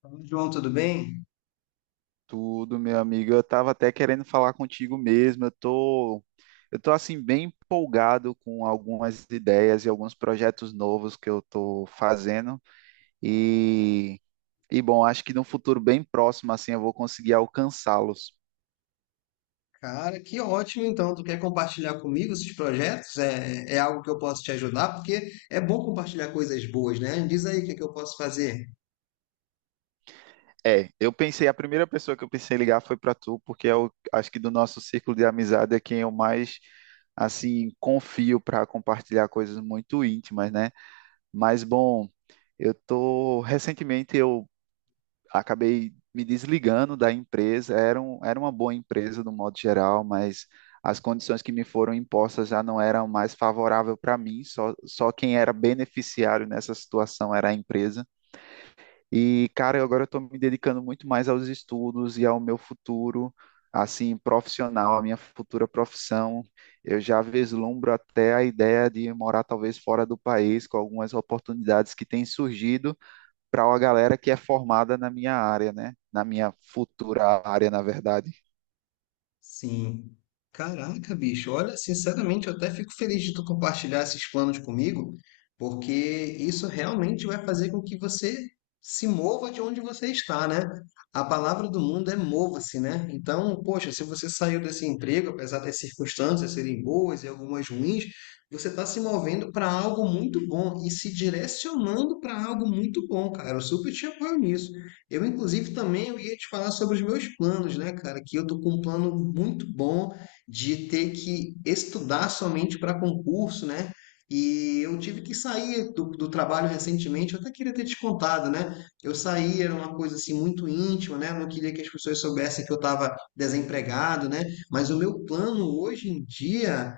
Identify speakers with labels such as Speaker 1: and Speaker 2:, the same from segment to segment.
Speaker 1: Fala, João, tudo bem?
Speaker 2: Tudo, meu amigo. Eu tava até querendo falar contigo mesmo. Eu tô assim bem empolgado com algumas ideias e alguns projetos novos que eu tô fazendo e e bom, acho que no futuro bem próximo assim eu vou conseguir alcançá-los.
Speaker 1: Cara, que ótimo então! Tu quer compartilhar comigo esses projetos? É algo que eu posso te ajudar, porque é bom compartilhar coisas boas, né? Diz aí o que é que eu posso fazer.
Speaker 2: É, eu pensei, a primeira pessoa que eu pensei em ligar foi para tu, porque eu acho que do nosso círculo de amizade é quem eu mais assim confio para compartilhar coisas muito íntimas, né? Mas bom, eu tô recentemente eu acabei me desligando da empresa. Era uma boa empresa no modo geral, mas as condições que me foram impostas já não eram mais favoráveis para mim. Só quem era beneficiário nessa situação era a empresa. E, cara, eu agora estou me dedicando muito mais aos estudos e ao meu futuro, assim, profissional, a minha futura profissão. Eu já vislumbro até a ideia de morar talvez fora do país, com algumas oportunidades que têm surgido para uma galera que é formada na minha área, né? Na minha futura área, na verdade.
Speaker 1: Sim. Caraca, bicho, olha, sinceramente, eu até fico feliz de tu compartilhar esses planos comigo, porque isso realmente vai fazer com que você se mova de onde você está, né? A palavra do mundo é mova-se, né? Então, poxa, se você saiu desse emprego, apesar das circunstâncias serem boas e algumas ruins, você está se movendo para algo muito bom e se direcionando para algo muito bom, cara. Eu super te apoio nisso. Eu, inclusive, também eu ia te falar sobre os meus planos, né, cara? Que eu tô com um plano muito bom de ter que estudar somente para concurso, né? E eu tive que sair do trabalho recentemente, eu até queria ter te contado, né? Eu saí, era uma coisa assim muito íntima, né? Eu não queria que as pessoas soubessem que eu estava desempregado, né? Mas o meu plano hoje em dia,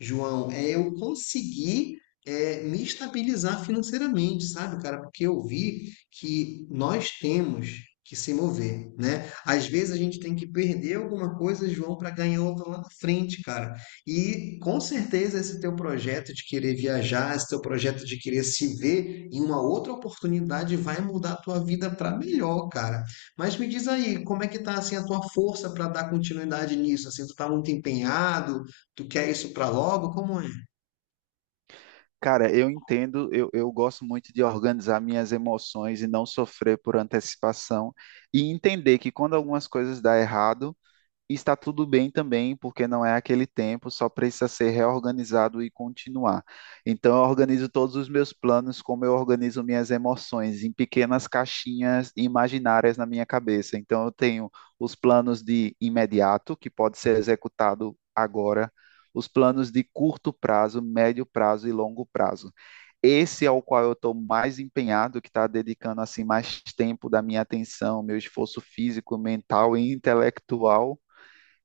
Speaker 1: João, é eu conseguir me estabilizar financeiramente, sabe, cara? Porque eu vi que nós temos que se mover, né? Às vezes a gente tem que perder alguma coisa, João, para ganhar outra lá na frente, cara. E com certeza esse teu projeto de querer viajar, esse teu projeto de querer se ver em uma outra oportunidade vai mudar a tua vida para melhor, cara. Mas me diz aí, como é que tá assim a tua força para dar continuidade nisso? Assim, tu tá muito empenhado? Tu quer isso para logo? Como é?
Speaker 2: Cara, eu entendo, eu gosto muito de organizar minhas emoções e não sofrer por antecipação e entender que quando algumas coisas dão errado, e está tudo bem também, porque não é aquele tempo, só precisa ser reorganizado e continuar. Então, eu organizo todos os meus planos, como eu organizo minhas emoções, em pequenas caixinhas imaginárias na minha cabeça. Então, eu tenho os planos de imediato, que pode ser executado agora, os planos de curto prazo, médio prazo e longo prazo. Esse é o qual eu estou mais empenhado, que está dedicando assim mais tempo da minha atenção, meu esforço físico, mental e intelectual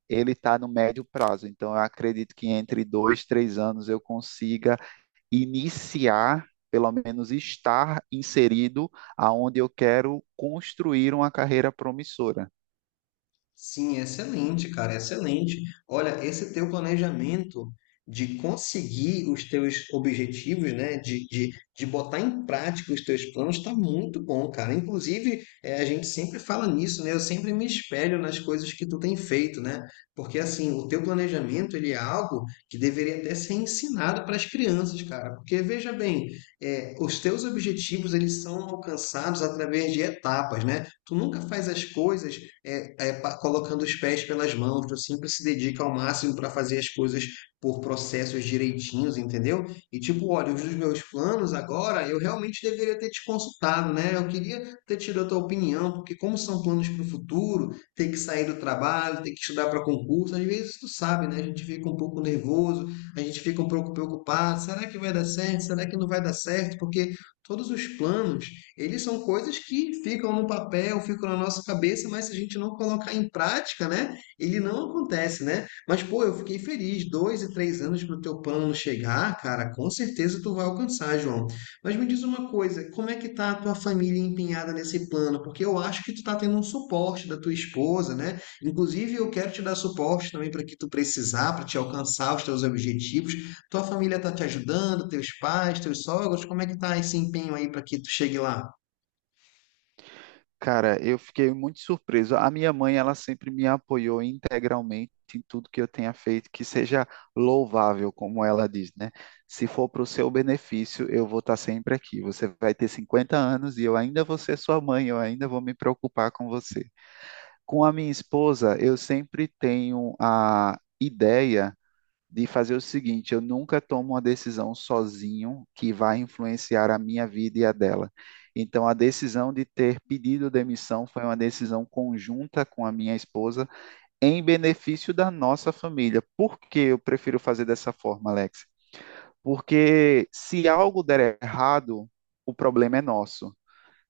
Speaker 2: ele está no médio prazo. Então, eu acredito que entre 2, 3 anos eu consiga iniciar, pelo menos estar inserido aonde eu quero construir uma carreira promissora.
Speaker 1: Sim, excelente, cara, excelente. Olha, esse teu planejamento de conseguir os teus objetivos, né, de botar em prática os teus planos, está muito bom, cara. Inclusive, a gente sempre fala nisso, né? Eu sempre me espelho nas coisas que tu tem feito, né? Porque, assim, o teu planejamento, ele é algo que deveria até ser ensinado para as crianças, cara. Porque, veja bem, os teus objetivos, eles são alcançados através de etapas, né? Tu nunca faz as coisas colocando os pés pelas mãos, tu sempre se dedica ao máximo para fazer as coisas por processos direitinhos, entendeu? E tipo, olha, os meus planos agora, eu realmente deveria ter te consultado, né? Eu queria ter tido a tua opinião, porque como são planos para o futuro, ter que sair do trabalho, ter que estudar para concurso, às vezes tu sabe, né? A gente fica um pouco nervoso, a gente fica um pouco preocupado, será que vai dar certo? Será que não vai dar certo? Porque todos os planos, eles são coisas que ficam no papel, ficam na nossa cabeça, mas se a gente não colocar em prática, né, ele não acontece, né? Mas, pô, eu fiquei feliz, dois e três anos para o teu plano chegar, cara, com certeza tu vai alcançar, João. Mas me diz uma coisa, como é que tá a tua família empenhada nesse plano? Porque eu acho que tu tá tendo um suporte da tua esposa, né? Inclusive, eu quero te dar suporte também para que tu precisar, para te alcançar os teus objetivos. Tua família tá te ajudando, teus pais, teus sogros, como é que tá esse empenho aí para que tu chegue lá?
Speaker 2: Cara, eu fiquei muito surpreso. A minha mãe, ela sempre me apoiou integralmente em tudo que eu tenha feito, que seja louvável, como ela diz, né? Se for para o seu benefício, eu vou estar sempre aqui. Você vai ter 50 anos e eu ainda vou ser sua mãe, eu ainda vou me preocupar com você. Com a minha esposa, eu sempre tenho a ideia de fazer o seguinte: eu nunca tomo uma decisão sozinho que vai influenciar a minha vida e a dela. Então, a decisão de ter pedido demissão foi uma decisão conjunta com a minha esposa, em benefício da nossa família. Por que eu prefiro fazer dessa forma, Alex? Porque se algo der errado, o problema é nosso.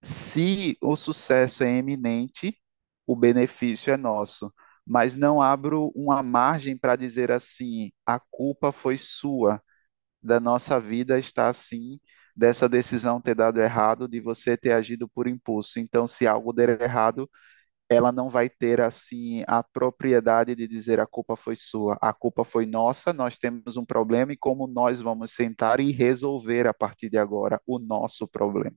Speaker 2: Se o sucesso é eminente, o benefício é nosso, mas não abro uma margem para dizer assim: a culpa foi sua, da nossa vida está assim, dessa decisão ter dado errado, de você ter agido por impulso. Então, se algo der errado, ela não vai ter assim a propriedade de dizer a culpa foi sua, a culpa foi nossa, nós temos um problema e como nós vamos sentar e resolver a partir de agora o nosso problema.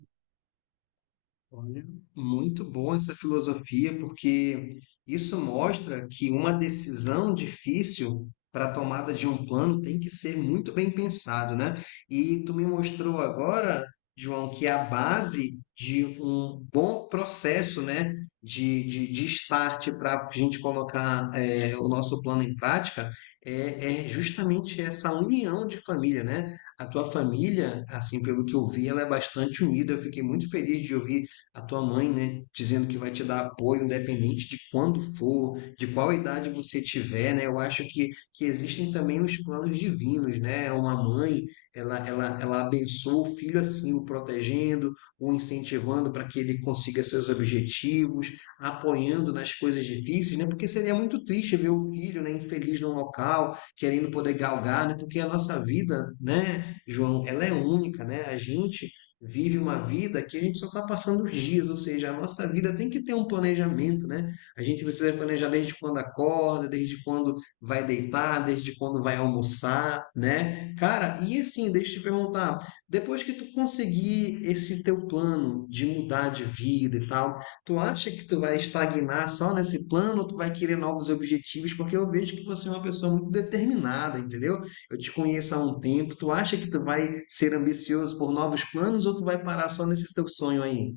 Speaker 1: Olha, muito bom essa filosofia, porque isso mostra que uma decisão difícil para a tomada de um plano tem que ser muito bem pensado, né? E tu me mostrou agora, João, que é a base de um bom processo, né, de start para a gente colocar, o nosso plano em prática é justamente essa união de família, né? A tua família, assim, pelo que eu vi, ela é bastante unida. Eu fiquei muito feliz de ouvir a tua mãe, né, dizendo que vai te dar apoio independente de quando for, de qual idade você tiver, né? Eu acho que existem também os planos divinos, né? Uma mãe, ela abençoa o filho assim, o protegendo, o incentivando para que ele consiga seus objetivos, apoiando nas coisas difíceis, né? Porque seria muito triste ver o filho, né, infeliz num local, querendo poder galgar, né? Porque a nossa vida, né, João, ela é única, né? A gente vive uma vida que a gente só está passando os dias, ou seja, a nossa vida tem que ter um planejamento, né? A gente precisa planejar desde quando acorda, desde quando vai deitar, desde quando vai almoçar, né? Cara, e assim, deixa eu te perguntar, depois que tu conseguir esse teu plano de mudar de vida e tal, tu acha que tu vai estagnar só nesse plano ou tu vai querer novos objetivos? Porque eu vejo que você é uma pessoa muito determinada, entendeu? Eu te conheço há um tempo. Tu acha que tu vai ser ambicioso por novos planos ou tu vai parar só nesse teu sonho aí?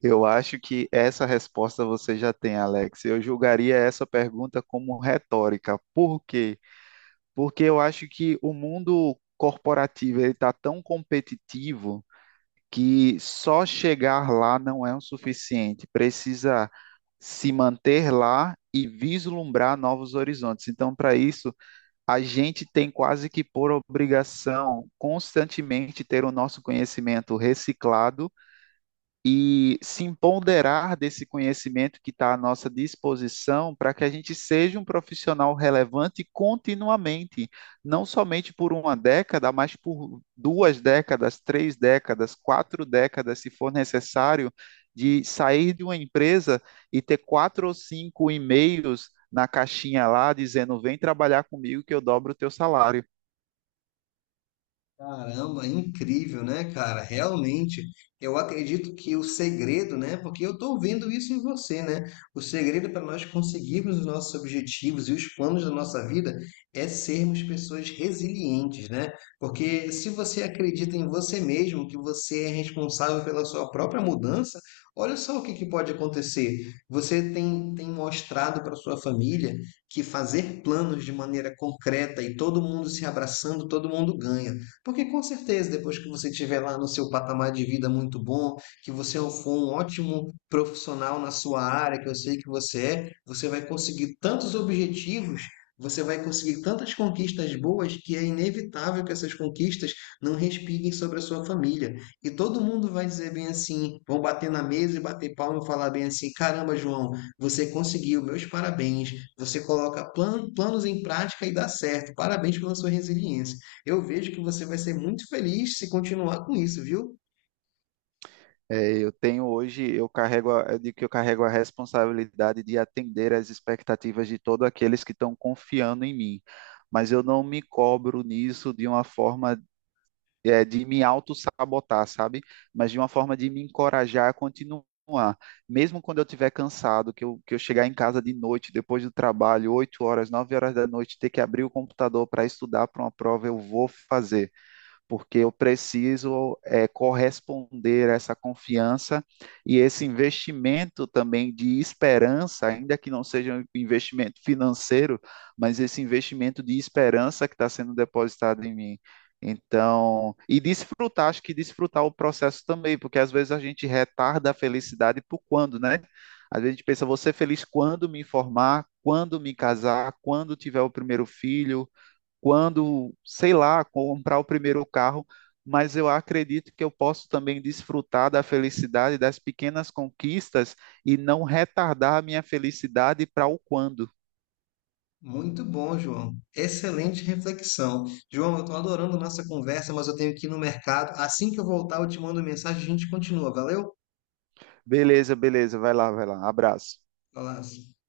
Speaker 2: Eu acho que essa resposta você já tem, Alex. Eu julgaria essa pergunta como retórica. Por quê? Porque eu acho que o mundo corporativo ele está tão competitivo que só chegar lá não é o suficiente. Precisa se manter lá e vislumbrar novos horizontes. Então, para isso, a gente tem quase que por obrigação constantemente ter o nosso conhecimento reciclado e se empoderar desse conhecimento que está à nossa disposição para que a gente seja um profissional relevante continuamente, não somente por uma década, mas por 2 décadas, 3 décadas, 4 décadas, se for necessário, de sair de uma empresa e ter 4 ou 5 e-mails na caixinha lá dizendo: vem trabalhar comigo que eu dobro o teu salário.
Speaker 1: Caramba, incrível, né, cara? Realmente, eu acredito que o segredo, né? Porque eu estou vendo isso em você, né? O segredo para nós conseguirmos os nossos objetivos e os planos da nossa vida é sermos pessoas resilientes, né? Porque se você acredita em você mesmo, que você é responsável pela sua própria mudança, olha só o que que pode acontecer. Você tem mostrado para sua família que fazer planos de maneira concreta e todo mundo se abraçando, todo mundo ganha. Porque com certeza, depois que você estiver lá no seu patamar de vida muito bom, que você for um ótimo profissional na sua área, que eu sei que você é, você vai conseguir tantos objetivos, você vai conseguir tantas conquistas boas que é inevitável que essas conquistas não respinguem sobre a sua família. E todo mundo vai dizer bem assim, vão bater na mesa e bater palma e falar bem assim: caramba, João, você conseguiu, meus parabéns. Você coloca planos em prática e dá certo. Parabéns pela sua resiliência. Eu vejo que você vai ser muito feliz se continuar com isso, viu?
Speaker 2: É, eu tenho hoje, eu carrego, a, eu digo que eu carrego a responsabilidade de atender às expectativas de todos aqueles que estão confiando em mim, mas eu não me cobro nisso de uma forma, de me auto-sabotar, sabe? Mas de uma forma de me encorajar a continuar. Mesmo quando eu estiver cansado, que eu chegar em casa de noite, depois do trabalho, 8 horas, 9 horas da noite, ter que abrir o computador para estudar para uma prova, eu vou fazer porque eu preciso corresponder a essa confiança e esse investimento também de esperança, ainda que não seja um investimento financeiro, mas esse investimento de esperança que está sendo depositado em mim. Então, e desfrutar, acho que desfrutar o processo também, porque às vezes a gente retarda a felicidade por quando, né? Às vezes a gente pensa, vou ser feliz quando me formar, quando me casar, quando tiver o primeiro filho, quando, sei lá, comprar o primeiro carro, mas eu acredito que eu posso também desfrutar da felicidade das pequenas conquistas e não retardar a minha felicidade para o quando.
Speaker 1: Muito bom, João. Excelente reflexão. João, eu estou adorando a nossa conversa, mas eu tenho que ir no mercado. Assim que eu voltar, eu te mando mensagem e a gente continua. Valeu?
Speaker 2: Beleza, beleza, vai lá, vai lá. Abraço.
Speaker 1: Abraço.